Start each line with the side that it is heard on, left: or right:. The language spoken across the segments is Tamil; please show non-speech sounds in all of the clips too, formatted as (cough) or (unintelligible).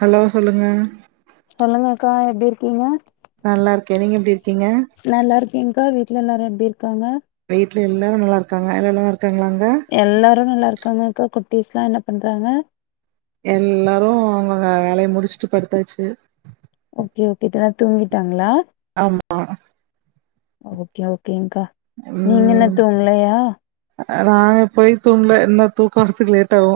right: ஹலோ சொல்லுங்க
left: சொல்லுங்கக்கா எப்டி இருக்கீங்க?
right: நல்லாருக்கே நீங்க எப்டி இரு
left: நல்லாருக்கேக்கா வீட்ல எல்லாரு எப்டி இரு க்காங்க?
right: வீட்ல எல்லாரு நல்லா இருக்காங்க எல்லா நல்லாரு
left: எல்லாரு நல்லாருக்காங்கக்கா குட் டீஸ்லா என்ன பண்றாங்க?
right: எல்லாரு அவுங்க வேலைய முடிச்ட்டு படுத்தாச்சு
left: ஓகே ஓகே (unintelligible) தூங்கிட்டாங்ளா?
right: ஆமா
left: ஓகே ஓ கேங்க்கா நீங்க இன்னு தூங்லயா?
right: நா எப்பயு தூங்ல இன்னு தூக்க வரறத்துக்கு லேட் ஆவு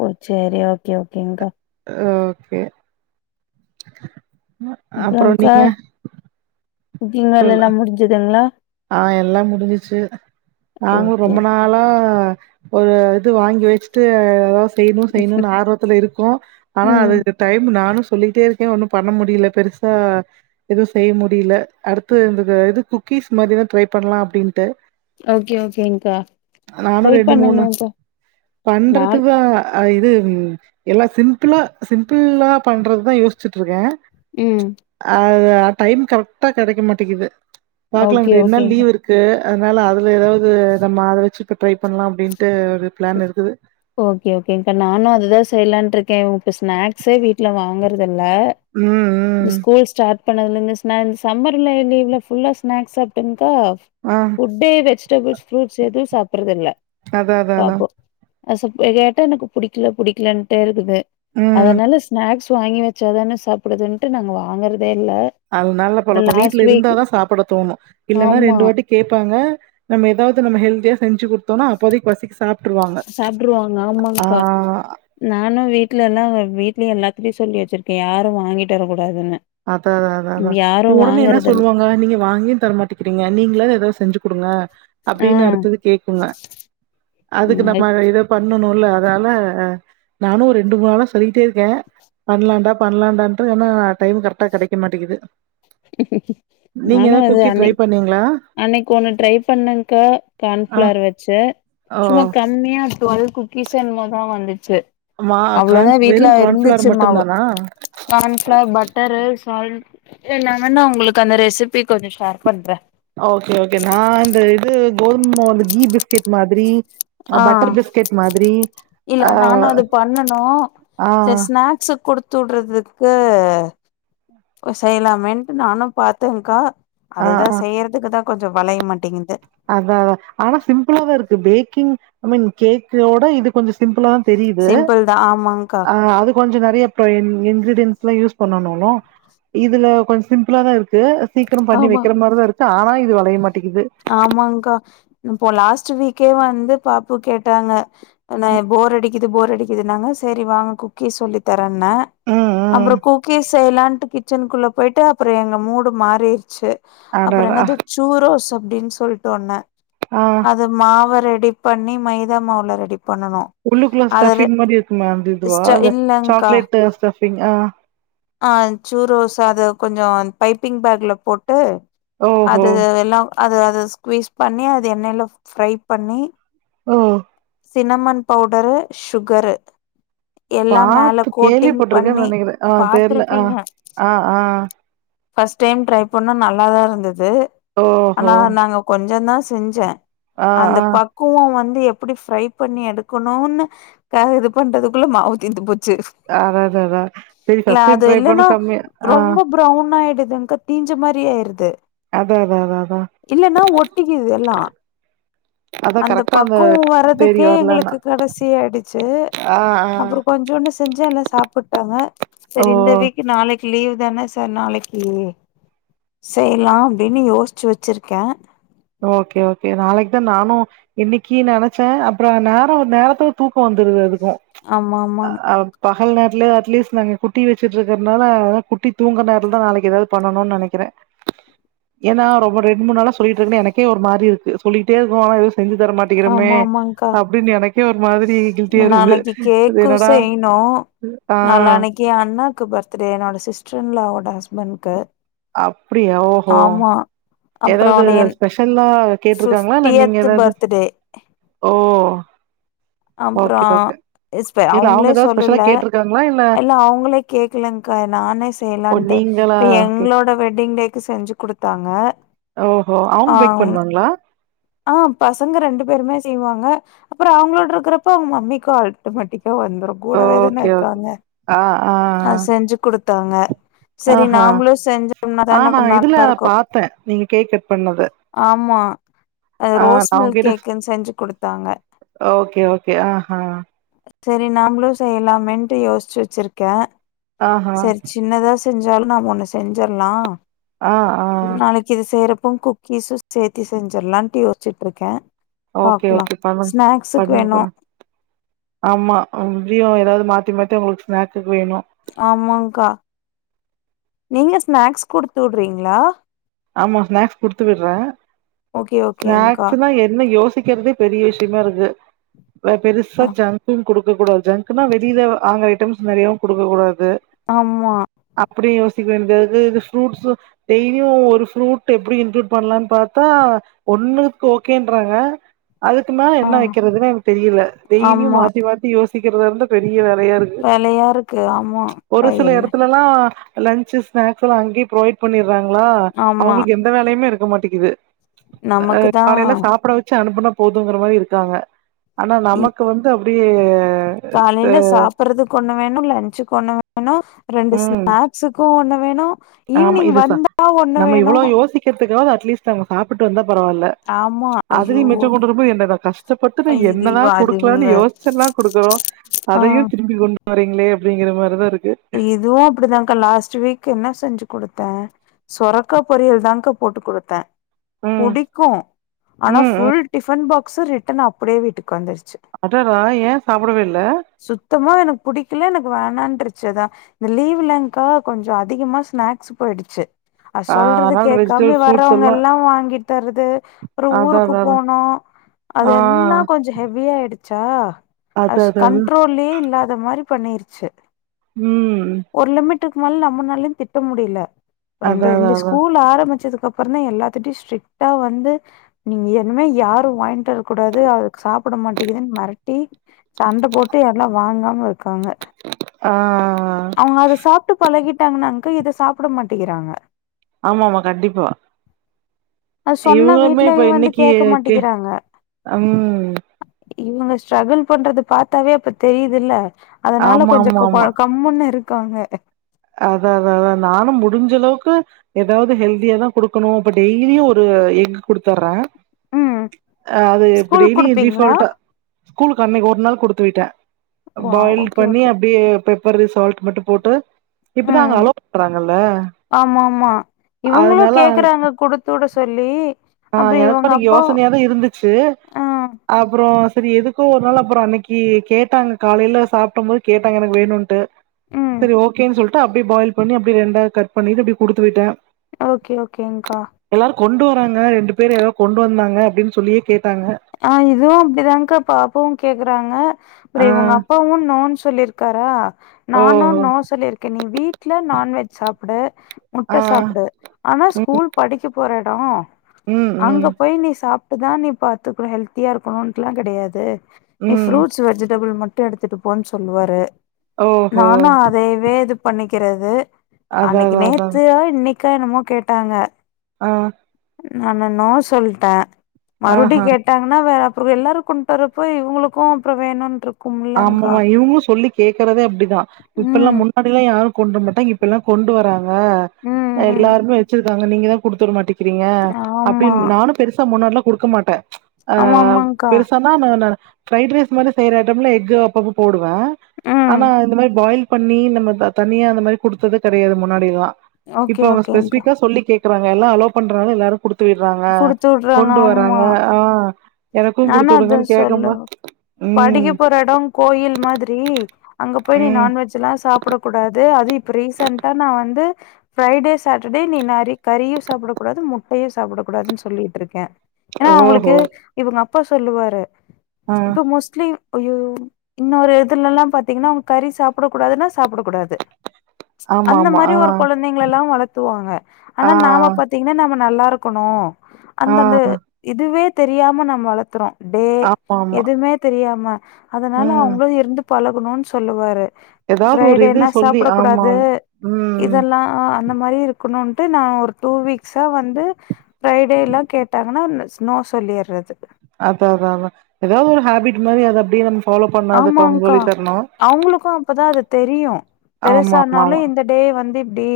left: ஓ சேரி ஓகே ஓகேங்க்கா
right: ஓகே அ அப்றொ
left: அப்றோங்க்கா
right: நீங்க
left: குக்கிங்
right: சொல்
left: வேலல்லா முடிஞ்சதுங்ளா?
right: ஆ எல்லாம் முடிஞ்சுச்சு நானு
left: ஓகே
right: ரொம்ப நாளா ஒரு இது வாங்கி வச்ட்டு யோ செய்னு செய்னுன் ஆர்வத்துல இருக்கு ஆனா
left: ம்
right: அதுக்கு டைமு நானு சொல்லிட்டே இருக்கே ஒன்னு பண்ண முடில பெருசா எதுவு செய்ய முடில அடுத்து இந்த இது குக்கீஸ் மாரிதா ட்ரை பண்லா அப்டின்ட்டு
left: ஓகே ஓகேங்க்கா ட்ரை
right: நானும்
left: பண்ணுங்கக்கா நா
right: பண்றதுக்கு தான் அ இது ம் எல்லா சிம்பிளா சிம்பிள்ளா பண்றது தா யோசிச்சுட்ருக்கே
left: ம்
right: ஆனா டைம் கர்ட்டா கெடைக்க மாட்டிக்கிது பாக்லா
left: ஓகே
right: ஒரு ரெண் நாள்
left: ஓகேங்க்கா
right: லீவ் இருக்கு அதுனால அதுல எதாவ்து நம்ம அத வச்சு இப்ப ட்ரை பண்லா அப்டின்
left: ஓகே ஓகேங்க்கா நானு அதுதா செய்லான்ருக் கே இப்ப ஸ்நாக்ஸே வீட்ல வாங்குறது இல்ல
right: ம்,
left: இந்த
right: ம்.
left: ஸ்கூல் ஸ்டார்ட் பண்ணதுல இந்த ஸ்மன் சம்மர்ல லீவ்ல ஃபுல்லா ஸ்நாக்ஸ் சாப்ட்டுங்க் கா
right: ஆ
left: ஃபுட்டு வெஜ்டபுள்ஸ் ஃப்ரூட்ஸ் எது சா அறது இல்ல
right: அத அத அதா
left: அஸப் பு கேட்டா எனக்கு புடிக்கல புடிக்கலன்ட்டே இருக்குது
right: ம்.
left: அதனால ஸ்ந்னாக்ஸ் வாங்கி வச்சாதனே சாப்பிடுதுன்ட்டு நாங்க வாங்கறத
right: அது நல்ல பழக்கோ வீட்டுல
left: வீக்
right: இருந்தாாதா சாப்பிட தோணு இல்லைன்னா
left: ஆமா
right: ரெண்டு வாட்டி கேப்பாங்க நம்ம ஏதாவது நம்ம ஹெல்தியா செஞ்சு கொடுத்தோனா அப்போதக்குபசிக்கு சாப்ட்
left: சாப்பிட்ருவாங்க ஆமாங்க்கா நானு வீட் வீட்டுலலா வீ்ட்லயு எல்லாக்டயு சொல்லி வச்சிருக்கே யாரு வாங்கிட்டு வர கூடா
right: அதா அதா அதா அதா உடனே என்ன
left: வாங்கறதில்
right: சொல்லுவாங்க நீங்க வாங்கியுத்தரமாட்டேிக்கிறீங்க நீங்களே ஏதாவது செஞ்சு குடுங்க
left: ஆ
right: அப்டின்னு அடுத்தது கேக்குங்க அதுக்கு நம்ம இத பண்ணணு ல்ல அதால நானு ரெண்டும்முனாலா சொல்லிட்டேருக்கே பல்லாண்டா பல்லாண்டான்ட்டு எனா டைம் கரெக்டா கெடைக்க மாட்டிக்து
left: நானும் அது அன்னை
right: ட்ரை பண்ணீங்களா
left: அன்னைக்கோன்னு ட்ரை பண்ணேக்கா
right: ஆ
left: கான்ஃப்ளார் வச்சு
right: ஓ
left: சும்மாக்கம்மியா டுஆல் குக்கீஸ் என்மோதா வந்துச்சு
right: மா கான்
left: அவ்ளோதா
right: வெறு
left: வீட்டுல
right: கான்ஃபிளார்
left: இருந்துச்சு மாவு
right: மட்டுந்தானா
left: கான்புளோர் பட்டரு சால்ட் என்னாமனோ உங்களுக்கு அந்த ரெசிபி கொஞ்சோ ஷேர் பண்றே
right: போர் மோல்கி பிஸ்கெட் மாதிரி
left: ஆ
right: பட்டர் பிஸ்கெட் மாதிரி
left: இல்ல
right: ஆ
left: நானோ அது பண்ணனு ச
right: ஆ
left: செ ஸ்நாக்ஸ்ஸ குடுத்துடுறதுக்கு செய்யலாமேன்ட் நானு பாத்தேங்க்கா
right: ஆ
left: அதுதா செய்யறதுக்குத்தா கொஞ்சோ வளையமாட்டேங்குது
right: அதாதா ஆனா சிம்பிலாதா இருக்கு பேக்கிங்மின் கேக்கோட இது கொஞ்சோ சிம்பிளா தெரியுது
left: சிம்பிள் தா ஆமாங்க்கா
right: அ அது கொஞ்ச நெறைய ட்ரைன்கின் இன்க்ரீடியன்ஸ்லா யூஸ் பண்ணணாலு இதுல கொஞ்ச சிம்பிளாதா இருக்கு டு சீக்கிரோ பண்ணி
left: ஆமா
right: வைக்கிற மார்தா இருக்கு ஆனா இது வளைய மாட்டேங்து
left: ஆமாங்க்கா இப்போ லாஸ்ட்டு வீக்கே வந்து பாப்பு கேட்டாங்க என்னா போர் அடி க்கிது போரடிக்கிதுன்னாங்க சேரி வாங்க குக்கீஸ் சொல்லித்தரன்னே
right: ம்
left: அப்றொ
right: ம்
left: குக்கீஸ் செய்லான்ட்டு கிச்சன்குள்ள போய்ட்டு அப்றொ எங்க மூடு மா றீர்ச்சு அப்புற
right: அடடா
left: என்னது சூரோஸ் அ ப்டின் சொல்ட்டு ஒன்னு
right: ஆ
left: அது மாவ ரெ டி பண்ணி மைதாமாவுல ரெடி பண்ணனு
right: உள்ளுக்குள்ள
left: அத ரெ
right: ஸ்டஃபிங் மாரி இருக்கு மே அந்த இதுவா
left: ஸ்ட
right: இல்ல
left: இல்லங்க்கா
right: சாக்லேட்டு ஸ்டஃபிங் ஆ
left: ஆ சூரோஸ் அத கொஞ்சோ அந் பைப்பிங் பேக்ல போட் டு
right: ஓஹோ
left: அது எல்லா அத அத ஸ்க்வீஸ் பண்ணி அது எண்ணெய்ல ஃப்ரை பண்ணி
right: ம்
left: சின்னமன் பவுடரு ஷுகரு
right: பாத்து கேள்விபட்ருக்கேன் நெனக்கிறே அ தெர்ல அ
left: பாத்திருப்பீங்க
right: அ அ
left: ஃபஸ்ட் டைம் ட்ரை பண்ணோ நல்லாதா இருந்த து
right: ஓஹோ
left: ஆனா நாங்க கொஞ்சந்தா செஞ்சே
right: ஆ
left: அந்த
right: ஆ
left: பக்குவொ வந் து எப்புடி ஃப்ரை பண்ணி எடுக்கனூன்னு க இது பண்றதுக்குள்ள மாவு தீந்து போ
right: அடடடா சேரி ஃபஸ்ட் டைம்
left: அது
right: ட்ரை பண்ண கம்மியா ஆ
left: துங்க்கா தீஞ்ச மாரி ஆயிருது
right: அதா அதா அதா அதா
left: இல்லனா ஒட்டிக்கிது எல்லா
right: அதா
left: அந்த
right: கரெக்டா
left: பக்கவொ
right: தேதி
left: வரதுக்கே
right: வரலன்னா
left: எங்களுக்கு கடைசி ஆயிடுச்சு
right: ஆ ஆ
left: அப்றொ கொஞ்சோன்னு செஞ்சோ எல்லா சாப்புட்டாங்க
right: ஓ
left: சேரி இந்த வீக்கு நாளை க்கி லீவ் தானே சோ நாளைக்கி செய்லா அப்டின்னு யோசுச்சு வச்சுருக்கே
right: ஓகே ஓகே நாளைக்கு தா நானு இன்னக்கி நெனச்சே அப்றொ நேர நேரத்துல தூக் கொ வந்துருது எதுக்கு
left: ஆமா ஆமாங்
right: அ பகல் நேர க்ல அட்லிஸ் நாங்க குட்டி வச்சுட்ருக்கற்னால அத குட்டி தூங்கர் நேர தா நாளைக்கு எதாது பண்ணனுன் நனைக்கிறே ஏன்னா ரொம்ப ரெண் மூண் நால சொல்லி ட்ருக்குனு எனக்கே ஒரு மாரி இருக்கு சொல்லிட்டே இருக்கோ ஆன எது செஞ்சு தர மாட்டிக்கிறமே அப்டின்னு எனக்
left: நாளக்கி
right: இது
left: கேக்கு
right: என்னடா
left: செய்னு
right: ஆ
left: நாளான்னக்கி எ அண்ணாக்கு பர்த்டே என்னோட சிஸ்ட்ரின்லா வோட ஹஸ் பன்ட்கு
right: அப்டியா ஓஹோ
left: அப்றோ
right: எதாவ்து
left: என்
right: ஸ்பெஷல்லா கேட்ருக்காங்களா இல்ல நீங்க
left: ஃபிஃப்டியத்
right: எதாவ்து
left: பர்த்டே
right: ஓ
left: அப்றோ
right: ஓகே ஓகே
left: ஸ்பெ
right: இல்ல அவங்க
left: அவுங்களே
right: ஏதாவது ஸ்பெஷலா
left: சொல்லல
right: கேட்ருக்காங்களா
left: இல்ல அவுங்களே கேக்கலங்க்கா நானே
right: ஓ
left: செய்யலான்ட்டு
right: நீங்களா
left: இப்ப
right: கே
left: எங்களோட வெட்டிங் டே க்கு செஞ்சு குடுத்தாங்க
right: ஓஹோ அவங்க
left: ஆ
right: பேக் பண்ணுவாங்களா
left: ஆ பசங்க ரெண்டு பேருமே செய்வாங் க அப்பறொ அவுங்ளோட்ருக்குறப்ப அவுங்க மம்மிக்கு ஆல்ட்டோமேட்டிக் கா வந்துரு கூடவே தான
right: ஓகே ஓகே
left: இருக்காங்க
right: ஆ ஆ
left: அ செஞ்சு குடுத் தாங்க
right: ஆ
left: செரி
right: ஆஹா
left: நாம்ளு செஞ்சு
right: ஆ நா
left: (inaudible)
right: இதுல
left: நல்லாருக்கு
right: பாத்தே நீங்க கேக் கட் பண்ணது
left: ஆமா அ
right: ஆ
left: ரோஸ்
right: நா
left: மில்க்
right: உங்ககிட்ட
left: கேக்குன் செஞ்சு குடுத்தாங்க
right: ஓகே ஓகே ஆஹா
left: மென்ட்டு யோச்சு வச்சுருக்கே
right: ஆஹா
left: செர் சின்னதா செஞ்சாலு நம் ஒன்னு செஞ்சுர்லா
right: ஆ ஆ
left: நாளைக்கிது செய்றப் போ குக்கீஸு சேத்தி செஞ்சுர்லான்ட்டு யோச்சிட்ருக்கே
right: ஓகே ஓகே பண்ணுங்
left: வேணு
right: (unintelligible) ஆமா அங்கியு எதாவ்து மாத் தி மட்டு உங்களுக் ஸ்நாக்
left: ஆமாங்க்கா நீங்க ஸ்நாக்ஸ் குடுத்துவுட்றீங்ளா?
right: ஆமா ஸ்நாக்ஸ் குடுத்து விட்றே
left: ஓகே ஓகேங்க்கா
right: ஸ்நாக்ஸுன்னா என்ன யோ சிக்கிற்தே பெரிய விஷ்யமா இருக்கு நா பெருசா
left: அ
right: ஜங்க்கு குடுக்க கூடாது ஜன்குனா வெளிய வாங்ர ஐட்டம்ஸ் நிறையவு கொடுக்க கூடாது
left: ஆமா
right: து அப்டியு (unintelligible) ஃப்ரூட்ஸும் டய்லியு ஒரு ஃப்ரூட் எப்டி இன்களூட் பண்ணலாம்னு பாத்தா ஒன்னுக்கு ஓகேன்றாங்க அதுக்கு மேல
left: ஆ
right: என்ன வைக்கிறதுன்னு எனக்கு தெரியல டெய்லியு
left: ஆமா
right: மாத்தி மாத்தி யோஸ் சிகறது இருந்து பெரி வேறையா இருக்கு
left: வேலையா இருக்கு
right: ஒரு
left: ஆமாக்கா
right: சில
left: என்ன
right: எடத்துலல்லா லன்ச் ஸ்நாக்ஸ் எலா அங்கய ப்ரொவைட் பண்ணிரு தாங்ளா
left: ஆமா
right: அவங்களுக்கு எந்த வேலையுேமே இருக்க மாட்டேக் இது அ
left: நமக்கு தா
right: காலைல சாப்ட வச்சு அனுப்புனா போதுங்கற மாரி இருக்காங்க ஆனா
left: இ
right: நமக்கு வந்து அப்டி இயே
left: காலைல சாப்பறதுகு ஒண்ணு வேணு லன்ஞ்சுகு ஒண்ணு வேணு ரெண்டு
right: ம்
left: ஸ்நாக்ஸுக்கு ஒண்ணு வேணு
right: ஆமா
left: ஈவினிங் வந்தா ஒண்ணு வேணு
right: துக்லா அட்லீஸ்ட் அங்க சாப்டு வந்தா பரவால்ல
left: ஆமா ஐயோ
right: அதுலயு மிச்ச கொண்டு வர போது கஷ்டப்பட்டு
left: இது
right: என்னதா
left: இவ அது
right: கொடுக்கலா
left: இவுங்க
right: யோசிச்சு தா கொடுக்கறோ
left: ஆ
right: அதையு திருப்பி கொண்டு போரிங்ளே அப்டிங்கிற மாரிதா இருக்கு
left: இதுவு அப்டிதான்க்கா லாஸ்ட் வீக் என்ன செஞ்சு கொடுத்தே சொரக்கா பொரியல் தான்கா போட்டு குடுத்தே
right: ம்
left: புடிக்கு ஆனா
right: ம் ம்
left: full tiffin box so return அப்படியே வீட்டுக்கு வந்துருச்சு ச்சு
right: அடடா ஏ சாப்டவே இல்ல
left: சுத்தமா எனக்கு புடிக்கல எனக்கு வேணான்னுடுருச் ச்சதா இந்த லீவ்லங்க்கா கொஞ்சோ அதிகமா ஸ்நாக்ஸ் போயிடுச்சு அது
right: ஆ
left: சொல்றது
right: அதனால
left: கேட்காம
right: வெஜிடபிள் ஃப்ரூட்ஸ்
left: வர்றவங்க எல்லா வாங்கிட்டு தர்றது ஒரு
right: அதா
left: ஊருக்கு
right: அதா அதா
left: போனோ அது
right: ஆ
left: எல்லா கொஞ்சோ ஹெவியா ஆய்டுச் ச்சா
right: அது
left: அஸ்
right: அது அது
left: கண்ட்ரோல்லயே இல்லாத மாதிரி பண்ணிருச்சு
right: ம்
left: ட்டுக்கு மேல நம்மளாலயு திட்ட முடில
right: அதா
left: றந்தது
right: அதா
left: இந்த
right: அதா
left: ஸ்கூல் ஆரம்பிச்சதுக்கு அதுக்கப்புறோ தா எல்லாத்திட்டையு ஸ்ட்ரிக்டா வந்து நீங்க என்னிமே யாரும் வாங்கிட்டு வரக்கூடாது அவருக்கு சாப்பிட மாட்டேங்கிதுன்னு மிரட்டி சண்டை போட்டு எல்லா வாங்காம இருக்காங்க
right: ஆ
left: அவங்க அத சாப்பிட்டு பழகிட் ட்டாங்கன்னக்க இத சாப்பிட மாட்டேங்கிறாங்க
right: ஆமா ஆமா கண்டிப்பா
left: அது சொன்னா
right: இவங்களுமே
left: வீட்லயு
right: இப்ப
left: வந்து
right: இன்னைக்கு
left: கேக்க
right: கே
left: மாட்டேங்கிறாங்க
right: ம்
left: இவங்க ஸ்ட்ரகுள் பண்றது பார்த்தாவே அப்ப தெரியுது இல்ல அதனால
right: ஆமா
left: கொஞ்ச
right: ஆமா ஆமா
left: (unintelligible) கம்முன்னு இருக்கு க்காங்க
right: அதா அத அதா நானு முடிஞ்சளவுக்கு ஏதாவது ஹெல்தியா தா கொடுக்கணு அப்ப டெய்லியு ஒரு எக் கொடுட்த்தர்றே
left: ம்
right: அ அது
left: ஸ்கூல்
right: எப்டய்லியு
left: குடுப்பீங்களா
right: டீஃபால்ட்டா ஸ்கூலுக்கு அன்னைக்கு ஒரு நாள் கொடுத்து விட்டே
left: வாவ்
right: பாயில்
left: ஓகே
right: பண்ணி
left: ஓகே
right: அப்படியே பய் ப்பர் சால்ட் மட்டு போட்டு இப்பதா அங்க
left: ம்
right: அலோ பண்றாங்கல்ல
left: ஆமாமா இவங்களு
right: அதனால
left: கேக்குறாங்க குடுத்துட சொ சொல்லி
right: ஆ
left: அப்றோ
right: எனக்கு
left: இவங்க
right: அனிக்கு
left: அப்பா
right: யோசனையாதா இருந்துச்சு
left: ஆ
right: அப்புறோ சரி எதுக்கோ ஒரு நாள் அப்புறோ அன்னைக்கு கேட்டாங்க காலையில சாப்பிடு போது கேட்டாங்க எனக்கு வேணும்ன்ட்டு
left: ம்
right: சரி ஓகேன்னு சொல்லிட் அப் அப்படி பாயில் பண்ணி அப்படி ரெண்ட க் பண்ணிட்டு அப்டி குடுத்து விட்டே
left: ஓகே ஓகேங்க்கா
right: எல்லாரு கொண்டு வராங் ரெண்டு பேர் ஏதாவோ கொண்டு வந்தாங்க அப்படின்னு சொல்லியே கேட்
left: ஆ இதுவு அப்படிதான்கா பாப்பாவு கேக்குறாங்க அப்புறோ
right: ஆ
left: இவங்க அப்பாவாவும்ண்ணோன்னு சொல்லியிருக்காரா நானு
right: ஓஹோ
left: நோ சொல்லி இருக்கே நீ வீட்ல நா ன்வெஜ் சாப்பிட முட்ட
right: ஆ
left: சாப்பிடுவே ஆனா
right: ம்
left: ஸ்கூல் படிக்க போராட்டோ
right: ம்
left: அங்க
right: ம்
left: போய் நீ சாப் அதானி நீப்பாத் த்துக்கு ஹெல்த்தியா இருக்குன்னுட் கெடையாது நீ
right: ம்
left: ஃப்ரூட்ஸ் வெஜிடெபுள் மட் விட்டு எடுத்துட்டு போன்னு சொல்லுவாரு
right: ஓஹோ
left: நானு அதயவே இதுப் பண்ணிக்கிறது
right: அதா
left: அன்னைக்கு
right: அதா அதா
left: நேத்து அ இன்னைக் க்க என்னமோ கேட்டாங்க
right: ஆ
left: நான நோ சொல்ட்டே
right: ஆஹா
left: மறுபடியு கேட்டாங்கன்னா வேறப் பிறவு எல்லாருக் கொண்டு வறப்போ இவுங்களுக்கு அப்பறம் வேணுன்று இருக்
right: ஆமாமமா இவங்கு சொல்லி கேக்குறதே அப்டிதா இப்ப எல்லா
left: ம்
right: முன்னாடி எல்லா யாரு கொண்டு (unintelligible) த இப்பெல்லா கொண்டு வராங்க அ
left: ம் ம்
right: எல்லாருமே வச்சுருக் ங்க நீங்க தா குடுத்து விட மாட்டீங்க இருக்கிறீங்க
left: ஆமா
right: அப்டின்னு நானு பெருசா முன்னாடில குடுக்க மாட்டே ச் ஆ
left: ஆமா ஆமாங்க்கா
right: பெருசானா நந ஃப்ரைட் ரைஸ் மடு செய்றே ட்ரம்ல எஃகு அப்ப அப்ப போடு இப்ப
left: ம்
right: ஆனா இந்த மாரி பாயில் பண்ணி நம்ம தனியா அந்த மாரி குடுத்தது கெடையாது முன்னாடில்லா இப்ப
left: ஓகே
right: அவ
left: ஓகேங்க்கா
right: ஸ்பெசிபிக்கா சொல்லி கேக் நீங்க எல்லா அலோ பண்றாங்க எல்லாரு குடுத் த்து விடுறாங்க
left: குடுத்து விடுறாங்க
right: கொண்டு வறாங்க
left: ஆமா
right: ஆ எனக்கு
left: நானு
right: குடுத்துடுங்கன் கேக்கமா ம்
left: இந்த எடோங் கோயில் மாதிரி அங்க போய் நீ
right: ம்
left: நான்வெஜ் எல்லா சாப்புடக் கூடாது அது இப் இப்ப ரீசண்டா நா வந்து ஃப்ரைடே சாட்டடே நீ நறையா கறியு சாப்புடக் கூடாது முட்டையு சாப்புட கூடாதுன் சொல்லிட்ருக்க ஏனா அவங்களுக்கு
right: ஓஹோ
left: எங்க அப்பா சொல்லுவாரு
right: ஆ
left: இப்போ மோஸ்ட்லியு ஐயையோ இன்னா ஒரு இதுல எல்லாம் பாத்தீங்கன்னா அவங்க கறி சாப்புட கூடாதுன்னா சாப்புடக் கூடாது
right: ஆமா
left: அந்த
right: ஆமா
left: மாரி ஒரு
right: ஆ
left: கொழந்தைங்கள எல்லா வளத்துவாங்க ஆனா
right: ஆ
left: நாம பாத்தீங்கன்னா நம்ம நல்லாருக்கணு
right: ஆ
left: அந்தந்த இதுவே தெரியா ம நம்ம வளத்துறோ டே
right: ஆமா ஆமா
left: எதுமே தெரியாம் ம அதனால அவங்களு இருந்துப் பழகணுன் சொல்லுவாரு
right: எதாவது ஒரு இது
left: ஃப்ரைடேனா
right: சொல்வி
left: சாப்பிடக்
right: ஆமா
left: கூடாது
right: ஆம் ம்
left: இதெல்லா அந்த மாரியு இருக்கணுன்ட்டு நா ஒரு டூ வீக்ஸா வந்து ஃப்ரைடே எல்லா கேட்டாங்கன்னா ஸ்னோ சொல்லிர்றத்
right: அதா அதா அதா எதாவது ஒரு ஹேபிட்டு மாரி அது அப்டியே நம்
left: ஆமாங்கா அவங்களுக்கு அப்பதா அது தெரியு
right: ஆமா ஆமா
left: பெருசானாலு
right: ஆமா
left: இந்த டே வந்து இப் இப்டி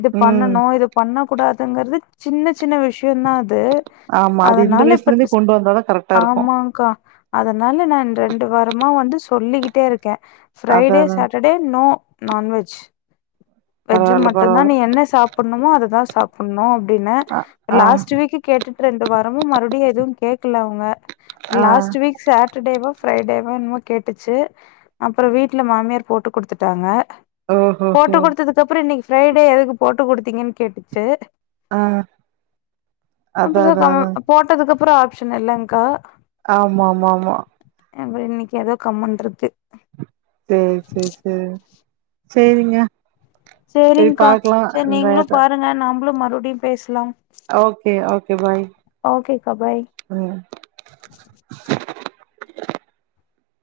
left: இது
right: ம்
left: பண்ணனு இது பண்ணக் கூடாதுங்குறது சின்ன சின்ன விஷ்யோந்தா அத்
right: ஆமா அது இந்த வயிசுல இருந்தே கொண்டு வந்தாதா கரெட்டா இருக்கு
left: ஆமாக்கா அதனால நான் ரெண்டு வார் வாரமா வந்து சொல்லிக்கிட்டே இருக்க ஃப்ரை
right: அதா
left: டே
right: அதா
left: Saturday no non veg veg
right: பரவால்ல
left: மட்டுதா
right: பரவால்ல
left: நீ என்ன சாப்டணுமோ அததா சாப் சொன்னோ அப்படினா
right: ஆ ஆ
left: லாஸ்ட் வீக் கேட்டுட்டு ரெண்டு வாரமு மறுபடியு எதும் கேக்ல அவுங்க
right: ஆ
left: லாஸ்ட் வீக் சாட்டர்டேவ ப்ரைடேப் அ என்னமோ கேட்டுச்சு அப்பறம் வீட்ல மாமியார் போட்டு குடுத்துட்டாங்க
right: ஓஹோஹோ
left: போட்டு குடுத்ததுக்கு அப்பறம் இன்னைக் ஃப்ரைடே எதுக்கு போட்டு குடுத்தீங்கன்னு கேட்டுச்சு
right: ஆ அதா
left: அப்பற
right: அதா
left: க
right: அதா
left: போட்டதுக்குப் அப்புற ஆப்ஷன் இல்லங்க்கா
right: ஆமா ஆமா ஆமா
left: இன்னைக்கு எதோ கம்முன்றுக்கு
right: ம் செரி செரி சேரிங்க சேரி
left: சேரிங்கா
right: பாக்கலா
left: செரி நீங்களு பாருங்க நம்பளு ம லுடி பேசலா
right: ஓகே ஓகே பாய்
left: ஓகேக்கா பாய்
right: ம் (inaudible)